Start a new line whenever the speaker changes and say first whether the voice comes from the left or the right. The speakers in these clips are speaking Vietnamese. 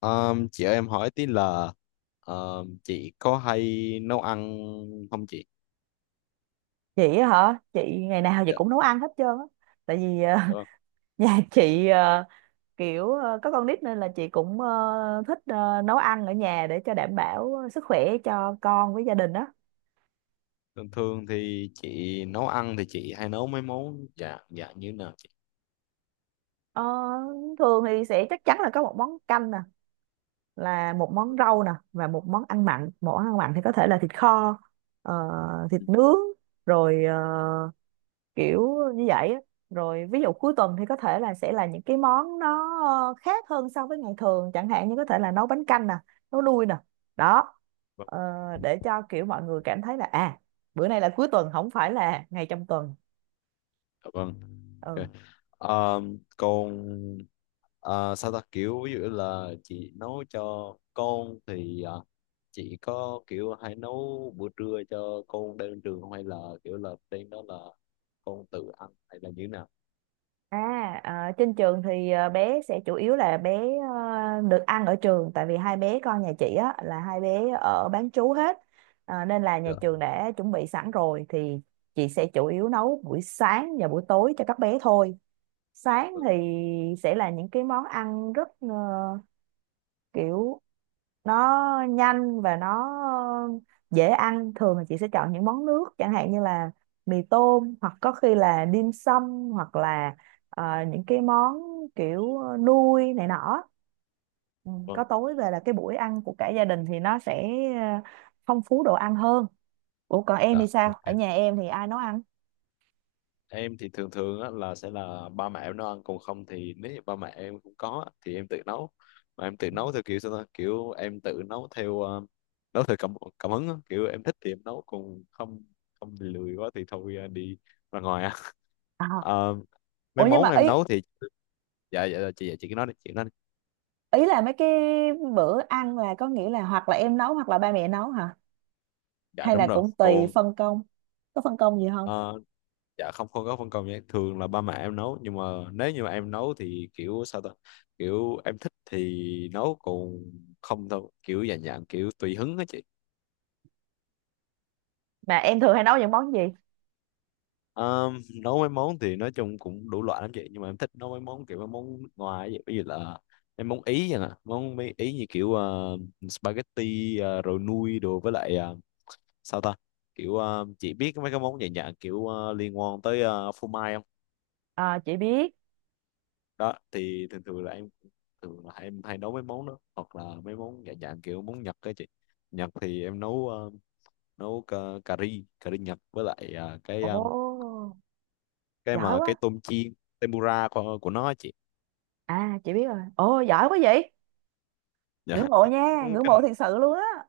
left: Chị ơi, em hỏi tí là chị có hay nấu ăn không chị?
right: Chị á hả? Chị ngày nào chị
left: Dạ.
right: cũng nấu ăn hết trơn á, tại vì
left: Đúng không?
right: nhà chị kiểu có con nít nên là chị cũng thích nấu ăn ở nhà để cho đảm bảo sức khỏe cho con với gia đình á.
left: Thường thường thì chị nấu ăn thì chị hay nấu mấy món dạ dạ như thế nào chị?
right: Ờ, Thường thì sẽ chắc chắn là có một món canh nè, là một món rau nè, và một món ăn mặn. Một món ăn mặn thì có thể là thịt kho, ờ, thịt nướng, rồi kiểu như vậy á. Rồi ví dụ cuối tuần thì có thể là sẽ là những cái món nó khác hơn so với ngày thường, chẳng hạn như có thể là nấu bánh canh nè, nấu nui nè đó. Ờ, để cho kiểu mọi người cảm thấy là à, bữa nay là cuối tuần không phải là ngày trong tuần.
left: Dạ vâng. Ok.
right: Ừ.
left: Còn sao ta, kiểu ví dụ là chị nấu cho con thì chị có kiểu hay nấu bữa trưa cho con đem đến trường không, hay là kiểu là đem, đó là con tự ăn hay là như thế nào?
right: À, trên trường thì bé sẽ chủ yếu là bé được ăn ở trường, tại vì hai bé con nhà chị á là hai bé ở bán trú hết. Nên là nhà
left: Dạ.
right: trường đã chuẩn bị sẵn rồi thì chị sẽ chủ yếu nấu buổi sáng và buổi tối cho các bé thôi. Sáng
left: Vâng.
right: thì sẽ là những cái món ăn rất kiểu nó nhanh và nó dễ ăn. Thường là chị sẽ chọn những món nước chẳng hạn như là mì tôm, hoặc có khi là dim sum, hoặc là những cái món kiểu nuôi này nọ. Ừ,
left: Vâng.
right: có tối về là cái buổi ăn của cả gia đình thì nó sẽ ờ, phong phú đồ ăn hơn. Ủa còn em
left: Dạ.
right: thì sao,
left: Ok.
right: ở nhà em thì ai nấu ăn?
left: Em thì thường thường á, là sẽ là ba mẹ em nấu ăn, còn không thì nếu như ba mẹ em không có á, thì em tự nấu. Mà em tự nấu theo kiểu sao ta, kiểu em tự nấu theo cảm cảm hứng á. Kiểu em thích thì em nấu, còn không không thì lười quá thì thôi, đi ra ngoài á.
right: À,
left: Ờ, Mấy
right: ủa nhưng
left: món
right: mà
left: em
right: ý,
left: nấu thì, dạ dạ dạ, chị. Dạ, chị cứ nói đi, chị nói đi.
right: ý là mấy cái bữa ăn là có nghĩa là hoặc là em nấu hoặc là ba mẹ nấu hả?
left: Dạ
right: Hay
left: đúng
right: là
left: rồi,
right: cũng tùy
left: còn
right: phân công, có phân công gì không?
left: ờ, dạ, không không có phân công nha, thường là ba mẹ em nấu nhưng mà nếu như mà em nấu thì kiểu sao ta, kiểu em thích thì nấu, còn không thôi, kiểu dạng dạng kiểu tùy hứng á chị.
right: Mà em thường hay nấu những món gì?
left: Ờm, Nấu mấy món thì nói chung cũng đủ loại lắm chị, nhưng mà em thích nấu mấy món kiểu mấy món nước ngoài vậy, ví dụ là em món ý vậy nè, món mấy ý như kiểu spaghetti, rồi nui đồ, với lại sao ta, kiểu chị biết mấy cái món dạng dạng kiểu liên quan tới phô mai không?
right: Ờ, chị biết.
left: Đó thì thường thường là em, thường là em hay nấu mấy món đó, hoặc là mấy món dạng dạng kiểu món Nhật á chị. Nhật thì em nấu cà ri Nhật, với lại cái
right: Ồ
left: cái
right: giỏi
left: mà cái
right: quá.
left: tôm chiên tempura của nó á chị.
right: À chị biết rồi, ồ giỏi quá vậy.
left: Dạ.
right: Ngưỡng mộ
left: Ừ,
right: nha, ngưỡng
left: cái,
right: mộ thiệt sự luôn á.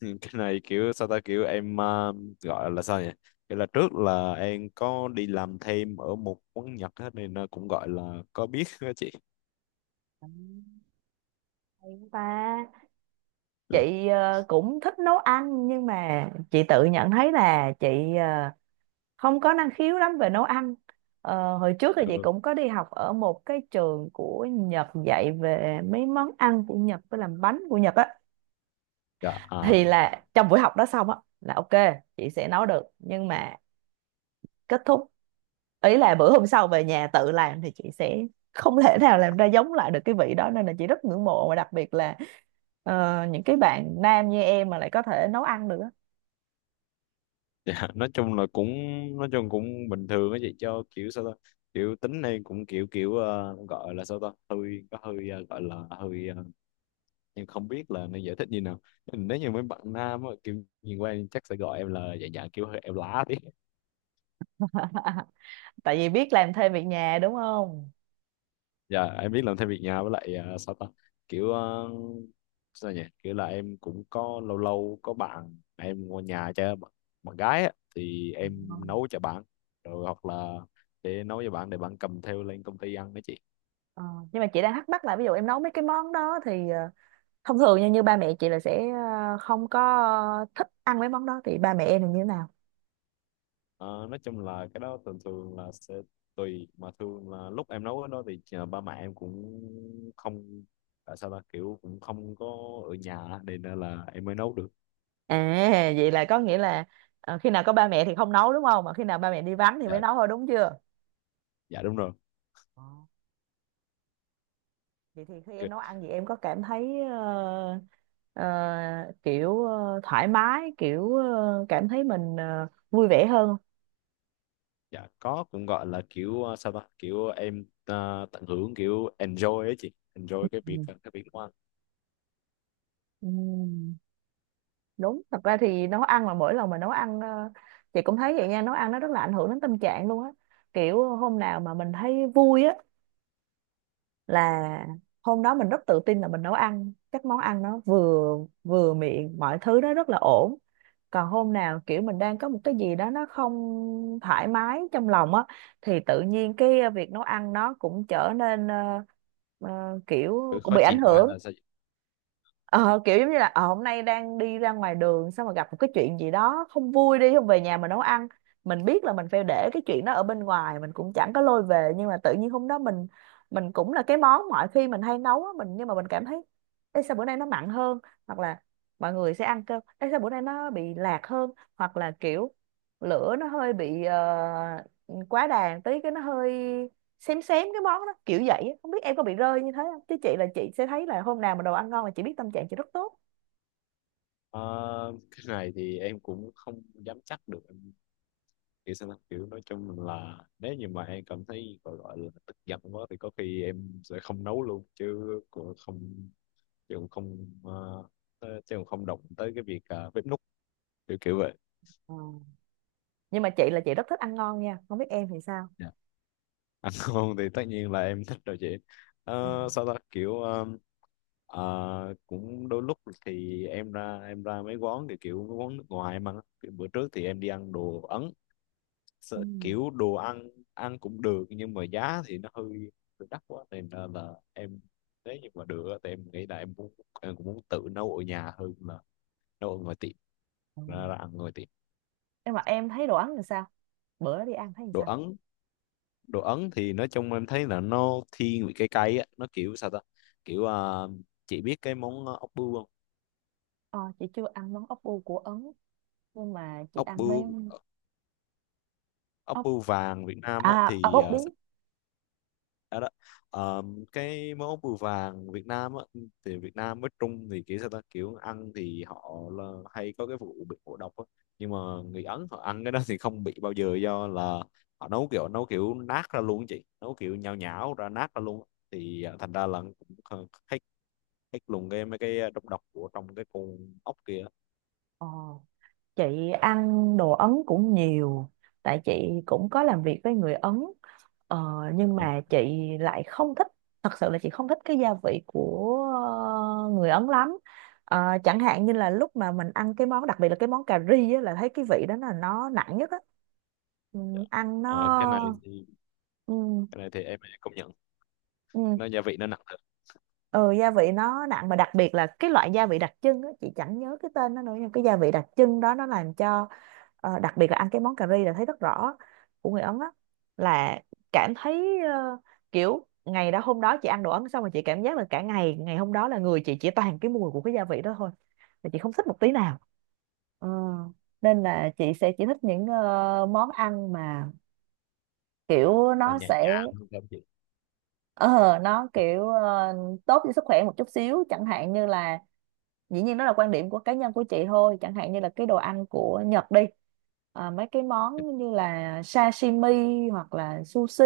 left: cái này kiểu sao ta, kiểu em gọi là sao nhỉ, kiểu là trước là em có đi làm thêm ở một quán Nhật á, nên nó cũng gọi là có biết á chị.
right: Ừ, hay quá ta. Chị cũng thích nấu ăn, nhưng mà chị tự nhận thấy là chị ờ, không có năng khiếu lắm về nấu ăn. Ờ, hồi trước thì chị
left: Ừ.
right: cũng có đi học ở một cái trường của Nhật dạy về mấy món ăn của Nhật với làm bánh của Nhật á.
left: Dạ, à.
right: Thì là trong buổi học đó xong á là ok, chị sẽ nấu được, nhưng mà kết thúc, ý là bữa hôm sau về nhà tự làm thì chị sẽ không thể nào làm ra giống lại được cái vị đó. Nên là chị rất ngưỡng mộ, và đặc biệt là những cái bạn nam như em mà lại có thể nấu ăn được á.
left: Dạ, nói chung cũng bình thường á chị, cho kiểu sao ta, kiểu tính này cũng kiểu kiểu gọi là sao ta, hơi có hơi gọi là hơi, em không biết là nên giải thích như nào. Nếu như mấy bạn nam á, kiểu nhìn qua em chắc sẽ gọi em là, dạ dạ kiểu hơi em lá tí.
right: Tại vì biết làm thêm việc nhà đúng không?
left: Dạ, em biết làm thêm việc nhà, với lại sao ta, kiểu sao nhỉ, kiểu là em cũng có lâu lâu có bạn em qua nhà, bạn gái á, thì em
right: Vâng.
left: nấu cho bạn, rồi hoặc là để nấu cho bạn để bạn cầm theo lên công ty ăn đó chị.
right: Ờ, nhưng mà chị đang thắc mắc là ví dụ em nấu mấy cái món đó thì thông thường như như ba mẹ chị là sẽ không có thích ăn mấy món đó, thì ba mẹ em là như thế nào?
left: Ờ, nói chung là cái đó thường thường là sẽ tùy, mà thường là lúc em nấu cái đó thì ba mẹ em cũng không, tại sao ta, kiểu cũng không có ở nhà á, nên là em mới nấu được.
right: À, vậy là có nghĩa là khi nào có ba mẹ thì không nấu đúng không, mà khi nào ba mẹ đi vắng thì mới
left: Dạ,
right: nấu thôi đúng chưa?
left: dạ đúng rồi.
right: Vậy thì khi em
left: Kì-
right: nấu ăn gì em có cảm thấy ờ, kiểu thoải mái, kiểu cảm thấy mình vui vẻ hơn không?
left: dạ có, cũng gọi là kiểu sao ta, kiểu em tận hưởng, kiểu enjoy ấy chị,
right: Ừ.
left: enjoy cái việc nấu ăn.
right: Ừm, đúng thật ra thì nấu ăn là mỗi lần mà nấu ăn chị cũng thấy vậy nha. Nấu ăn nó rất là ảnh hưởng đến tâm trạng luôn á. Kiểu hôm nào mà mình thấy vui á là hôm đó mình rất tự tin là mình nấu ăn các món ăn nó vừa, vừa miệng, mọi thứ nó rất là ổn. Còn hôm nào kiểu mình đang có một cái gì đó nó không thoải mái trong lòng á, thì tự nhiên cái việc nấu ăn nó cũng trở nên kiểu
left: Ừ,
right: cũng
left: khó
right: bị
left: chịu
right: ảnh
left: quá hay
right: hưởng.
left: là sao chị?
right: Ờ, kiểu giống như là hôm nay đang đi ra ngoài đường xong mà gặp một cái chuyện gì đó không vui, đi không về nhà mà nấu ăn. Mình biết là mình phải để cái chuyện đó ở bên ngoài, mình cũng chẳng có lôi về, nhưng mà tự nhiên hôm đó mình cũng là cái món mọi khi mình hay nấu á, nhưng mà mình cảm thấy: Ê, sao bữa nay nó mặn hơn? Hoặc là mọi người sẽ ăn cơm: Ê, sao bữa nay nó bị lạc hơn? Hoặc là kiểu lửa nó hơi bị quá đàn tí cái nó hơi xém xém cái món đó kiểu vậy á. Không biết em có bị rơi như thế không, chứ chị là chị sẽ thấy là hôm nào mà đồ ăn ngon là chị biết tâm trạng chị rất tốt.
left: Ờ, cái này thì em cũng không dám chắc được, kiểu sao ta? Kiểu nói chung là nếu như mà em cảm thấy gọi gọi là tức giận quá thì có khi em sẽ không nấu luôn, chứ cũng không, chứ cũng không, chứ cũng không động tới cái việc, à, bếp núc, kiểu kiểu vậy.
right: Ờ, nhưng mà chị là chị rất thích ăn ngon nha, không biết em thì sao.
left: Dạ. Ăn ngon thì tất nhiên là em thích rồi chị.
right: Ờ,
left: Sao ta, kiểu cũng đôi lúc thì em ra mấy quán, thì kiểu mấy quán nước ngoài mà, kiểu bữa trước thì em đi ăn đồ Ấn,
right: ừ,
left: sợ kiểu đồ ăn ăn cũng được nhưng mà giá thì nó hơi hơi đắt quá, nên là em, nếu như mà được á, thì em nghĩ là em muốn, em cũng muốn tự nấu ở nhà hơn là nấu ở ngoài tiệm,
right: ờ.
left: ra ăn ngoài tiệm.
right: Nhưng mà em thấy đồ Ấn thì sao, bữa đi ăn thấy thì
left: Đồ
right: sao?
left: Ấn, đồ Ấn thì nói chung em thấy là nó thiên vị cái cay á, nó kiểu sao ta, kiểu à, chị biết cái món ốc bươu không?
right: Ờ, chị chưa ăn món ốc bu của Ấn, nhưng mà chị
left: ốc
right: ăn mấy
left: bươu ốc
right: ốc,
left: bươu vàng Việt Nam
right: à,
left: á
right: à ốc
left: thì
right: bốc
left: à.
right: biến.
left: Dạ đó. Ờ, cái món bùi vàng Việt Nam á, thì Việt Nam với Trung thì kiểu sao ta, kiểu ăn thì họ là hay có cái vụ bị ngộ độc á. Nhưng mà người Ấn họ ăn cái đó thì không bị bao giờ, do là họ nấu kiểu nát ra luôn á chị, nấu kiểu nhão nhão ra, nát ra luôn á. Thì thành ra là cũng hết hết luôn cái mấy cái độc độc của trong cái con ốc kia á.
right: Ờ chị ăn đồ Ấn cũng nhiều, tại chị cũng có làm việc với người Ấn, ờ,
left: Dạ
right: nhưng
left: vâng.
right: mà chị lại không thích. Thật sự là chị không thích cái gia vị của người Ấn lắm. Ờ, chẳng hạn như là lúc mà mình ăn cái món đặc biệt là cái món cà ri á, là thấy cái vị đó là nó nặng nhất á. Ừ, ăn nó.
left: Ờ, cái này thì
right: Ừ,
left: cái này thì em công nhận,
right: ừ.
left: nó gia vị nó nặng thật.
right: Ừ gia vị nó nặng, mà đặc biệt là cái loại gia vị đặc trưng á chị chẳng nhớ cái tên nó nữa, nhưng cái gia vị đặc trưng đó nó làm cho đặc biệt là ăn cái món cà ri là thấy rất rõ của người Ấn á. Là cảm thấy kiểu ngày đó hôm đó chị ăn đồ Ấn xong rồi chị cảm giác là cả ngày, ngày hôm đó là người chị chỉ toàn cái mùi của cái gia vị đó thôi, là chị không thích một tí nào. Ờ, nên là chị sẽ chỉ thích những món ăn mà kiểu
left: Là
right: nó
left: nhẹ
right: sẽ
left: nhàng hơn không chị?
right: ờ nó kiểu ờ, tốt cho sức khỏe một chút xíu, chẳng hạn như là, dĩ nhiên đó là quan điểm của cá nhân của chị thôi, chẳng hạn như là cái đồ ăn của Nhật đi, à, mấy cái món như là sashimi hoặc là sushi.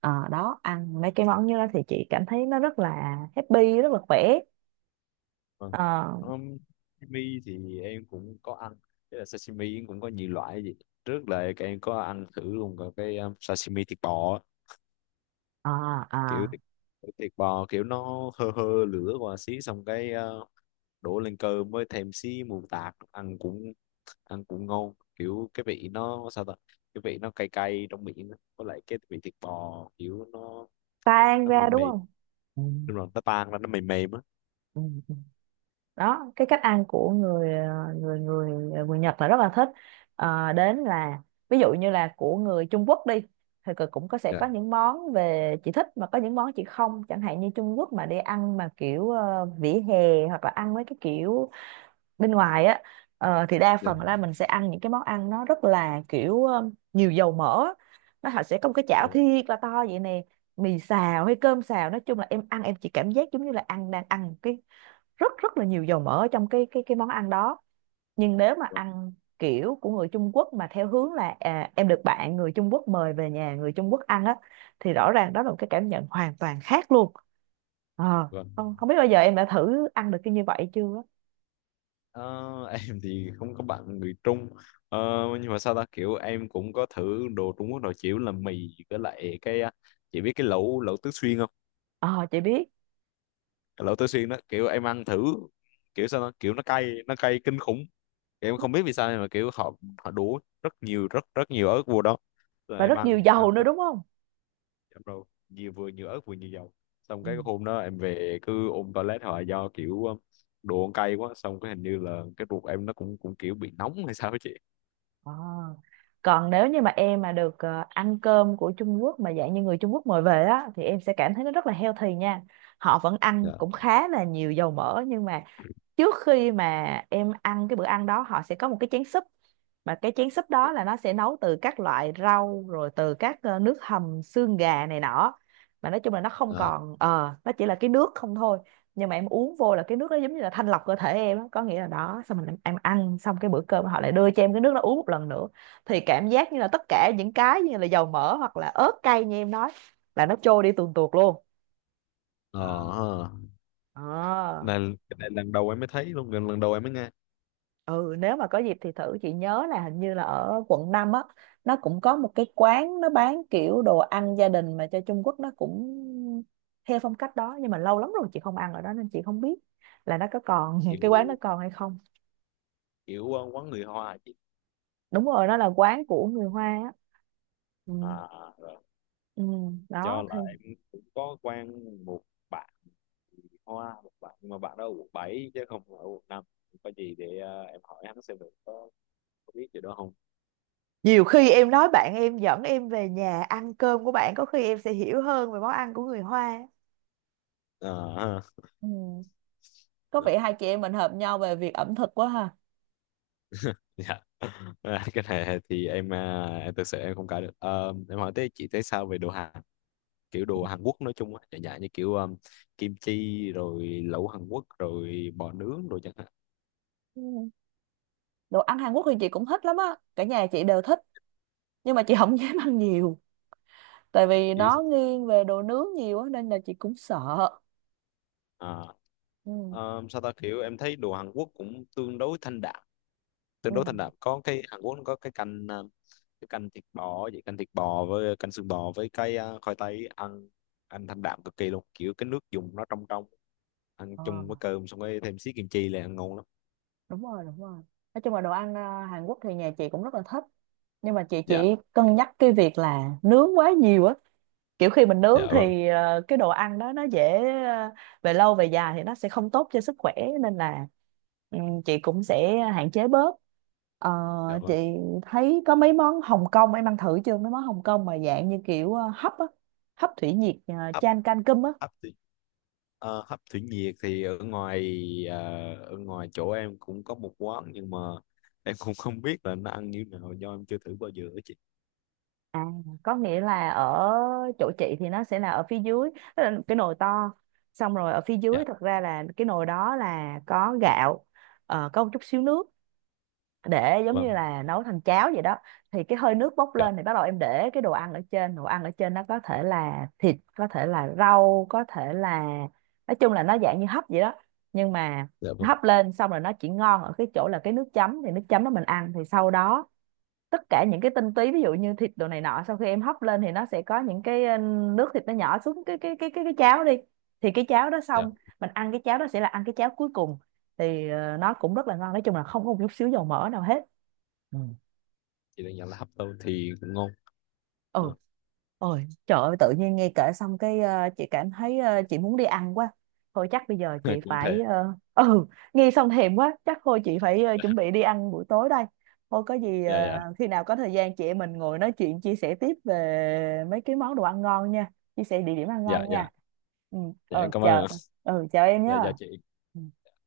right: Ờ, đó ăn mấy cái món như đó thì chị cảm thấy nó rất là happy, rất là khỏe.
left: Vâng.
right: Ờ,
left: Um, Sashimi thì em cũng có ăn. Thế là sashimi em cũng có nhiều loại gì, trước là cái em có ăn thử luôn cả cái sashimi thịt bò á.
right: ờ, ờ,
left: Kiểu thịt bò, kiểu nó hơ hơ lửa qua xí, xong cái uh, đổ lên cơm với thêm xí mù tạt, ăn cũng ngon, kiểu cái vị nó sao ta, cái vị nó cay cay trong miệng á. Với lại cái vị thịt bò kiểu nó
right: tan
left: nó
right: ra
left: mềm
right: đúng
left: mềm,
right: không? Ừ,
left: nhưng mà nó tan ra, nó mềm mềm á.
right: ừ. Đó cái cách ăn của người người người người Nhật là rất là thích. Ờ, đến là ví dụ như là của người Trung Quốc đi, thì cực cũng có, sẽ
left: Dạ,
right: có những món về chị thích mà có những món chị không. Chẳng hạn như Trung Quốc mà đi ăn mà kiểu vỉa hè, hoặc là ăn mấy cái kiểu bên ngoài á, thì đa
left: dạ.
right: phần là mình sẽ ăn những cái món ăn nó rất là kiểu nhiều dầu mỡ á. Nó họ sẽ có một cái
left: Dạ,
right: chảo
left: vâng.
right: thiệt là to vậy nè, mì xào hay cơm xào, nói chung là em ăn em chỉ cảm giác giống như là ăn đang ăn rất rất là nhiều dầu mỡ ở trong cái món ăn đó. Nhưng nếu mà ăn kiểu của người Trung Quốc mà theo hướng là à, em được bạn người Trung Quốc mời về nhà người Trung Quốc ăn á, thì rõ ràng đó là một cái cảm nhận hoàn toàn khác luôn. Ờ,
left: Vâng.
right: không không biết bao giờ em đã thử ăn được cái như vậy chưa á.
left: Ờ, em thì không có bạn người Trung. Ờ, nhưng mà sao ta, kiểu em cũng có thử đồ Trung Quốc, đồ chịu là mì với lại cái à, chị biết cái lẩu lẩu Tứ Xuyên không?
right: Ờ chị biết.
left: Cái lẩu Tứ Xuyên đó kiểu em ăn thử, kiểu sao ta, kiểu nó cay, nó cay kinh khủng. Kiểu em không biết vì sao, nhưng mà kiểu họ họ đổ rất nhiều, rất rất nhiều ớt vô đó, rồi
right: Và
left: em
right: rất nhiều
left: ăn
right: dầu
left: ăn
right: nữa
left: tới
right: đúng không?
left: chậm, rồi nhiều, vừa nhiều ớt vừa nhiều dầu, xong
right: Ừ.
left: cái hôm đó em về cứ ôm toilet hoài, do kiểu đồ ăn cay quá, xong cái hình như là cái ruột em nó cũng cũng kiểu bị nóng hay sao á chị.
right: Ờ. Còn nếu như mà em mà được ăn cơm của Trung Quốc mà dạng như người Trung Quốc mời về á, thì em sẽ cảm thấy nó rất là healthy nha. Họ vẫn ăn
left: Dạ.
right: cũng khá là nhiều dầu mỡ, nhưng mà trước khi mà em ăn cái bữa ăn đó, họ sẽ có một cái chén súp, mà cái chén súp đó là nó sẽ nấu từ các loại rau rồi từ các nước hầm xương gà này nọ. Mà nói chung là nó không
left: À,
right: còn nó chỉ là cái nước không thôi, nhưng mà em uống vô là cái nước đó giống như là thanh lọc cơ thể em á. Có nghĩa là đó. Xong mình em ăn xong cái bữa cơm, họ lại đưa cho em cái nước đó uống một lần nữa, thì cảm giác như là tất cả những cái như là dầu mỡ hoặc là ớt cay như em nói là nó trôi đi tuồn tuột luôn.
left: ờ
right: Đó.
left: ha.
right: Ờ.
left: Cái này lần đầu em mới thấy luôn, gần lần đầu em mới nghe.
right: Ừ, nếu mà có dịp thì thử. Chị nhớ là hình như là ở quận 5 á, nó cũng có một cái quán nó bán kiểu đồ ăn gia đình mà cho Trung Quốc, nó cũng theo phong cách đó, nhưng mà lâu lắm rồi chị không ăn ở đó nên chị không biết là nó có còn cái quán
left: kiểu
right: nó còn hay không.
left: kiểu quán người Hoa chị?
right: Đúng rồi, nó là quán của người Hoa á. Ừ,
left: À rồi.
right: ừ, đó
left: Do là
right: thì
left: em cũng có quen một bạn người Hoa, một bạn, nhưng mà bạn đó ở quận 7 chứ không ở quận 5, có gì để em hỏi hắn xem được, có biết gì đó không.
right: nhiều khi em nói bạn em dẫn em về nhà ăn cơm của bạn, có khi em sẽ hiểu hơn về món ăn của người Hoa.
left: Ờ ha.
right: Ừ. Có vẻ hai chị em mình hợp nhau về việc ẩm thực quá ha.
left: Dạ. À, cái này thì em à, em thực sự em không cãi được. Ờ, em hỏi tới, chị thấy sao về đồ Hàn, kiểu đồ Hàn Quốc nói chung á, dạ dạ như kiểu kim chi rồi lẩu Hàn Quốc rồi bò nướng rồi chẳng.
right: Ừ. Đồ ăn Hàn Quốc thì chị cũng thích lắm á, cả nhà chị đều thích, nhưng mà chị không dám ăn nhiều, tại vì
left: Yes.
right: nó nghiêng về đồ nướng nhiều á nên là chị cũng sợ.
left: À,
right: Ừ.
left: sao ta, kiểu em thấy đồ Hàn Quốc cũng tương đối thanh đạm tương
right: Ừ.
left: đối thanh đạm Có cái Hàn Quốc nó có cái canh à, cái canh thịt bò vậy, canh thịt bò với canh xương bò với cái à, khoai tây, ăn ăn thanh đạm cực kỳ luôn, kiểu cái nước dùng nó trong trong, ăn
right: Ờ,
left: chung với cơm xong rồi thêm xí kim chi là ăn ngon lắm.
right: đúng rồi, đúng rồi, nói chung là đồ ăn Hàn Quốc thì nhà chị cũng rất là thích, nhưng mà chị
left: Dạ,
right: chỉ cân nhắc cái việc là nướng quá nhiều á. Kiểu khi mình nướng
left: dạ vâng.
right: thì cái đồ ăn đó nó dễ, ờ, về lâu về dài thì nó sẽ không tốt cho sức khỏe, nên là, ừ, chị cũng sẽ hạn chế bớt. Ờ,
left: Dạ
right: chị
left: vâng.
right: thấy có mấy món Hồng Kông em ăn thử chưa? Mấy món Hồng Kông mà dạng như kiểu hấp á, hấp thủy nhiệt,
left: hấp
right: chan canh cơm á.
left: hấp thủy, ờ, hấp thủy nhiệt thì ờ, ở ngoài chỗ em cũng có một quán, nhưng mà em cũng không biết là nó ăn như nào, do em chưa thử bao giờ ấy chị.
right: À, có nghĩa là ở chỗ chị thì nó sẽ là ở phía dưới, tức là cái nồi to, xong rồi ở phía dưới thật ra là cái nồi đó là có gạo, có một chút xíu nước, để giống như
left: Vâng.
right: là nấu thành cháo vậy đó. Thì cái hơi nước bốc
left: Dạ,
right: lên thì bắt đầu em để cái đồ ăn ở trên, đồ ăn ở trên nó có thể là thịt, có thể là rau, có thể là, nói chung là nó dạng như hấp vậy đó. Nhưng mà
left: dạ vâng.
right: hấp lên xong rồi, nó chỉ ngon ở cái chỗ là cái nước chấm, thì nước chấm đó mình ăn, thì sau đó tất cả những cái tinh túy ví dụ như thịt đồ này nọ, sau khi em hấp lên thì nó sẽ có những cái nước thịt nó nhỏ xuống cái cháo đi, thì cái cháo đó
left: Dạ,
right: xong mình ăn cái cháo đó sẽ là ăn cái cháo cuối cùng, thì nó cũng rất là ngon, nói chung là không có một chút xíu dầu mỡ nào hết. Ừ.
left: chị đang nhận là hấp tôm thì cũng ngon.
right: Ừ,
left: Ờ,
right: ôi trời ơi, tự nhiên nghe kể xong cái chị cảm thấy, chị muốn đi ăn quá. Thôi chắc bây giờ chị
left: cũng
right: phải,
left: thề.
right: ừ, nghe xong thèm quá, chắc thôi chị phải chuẩn bị đi ăn buổi tối đây. Thôi có gì,
left: Dạ, dạ,
right: khi nào có thời gian chị em mình ngồi nói chuyện chia sẻ tiếp về mấy cái món đồ ăn ngon nha, chia sẻ địa điểm ăn
left: dạ,
right: ngon
left: dạ,
right: nha. Ừ.
left: dạ, em
right: Ờ,
left: cảm ơn
right: chờ.
left: ạ.
right: Ừ, chờ em
left: Dạ,
right: nhé.
left: dạ chị.
right: Ừ.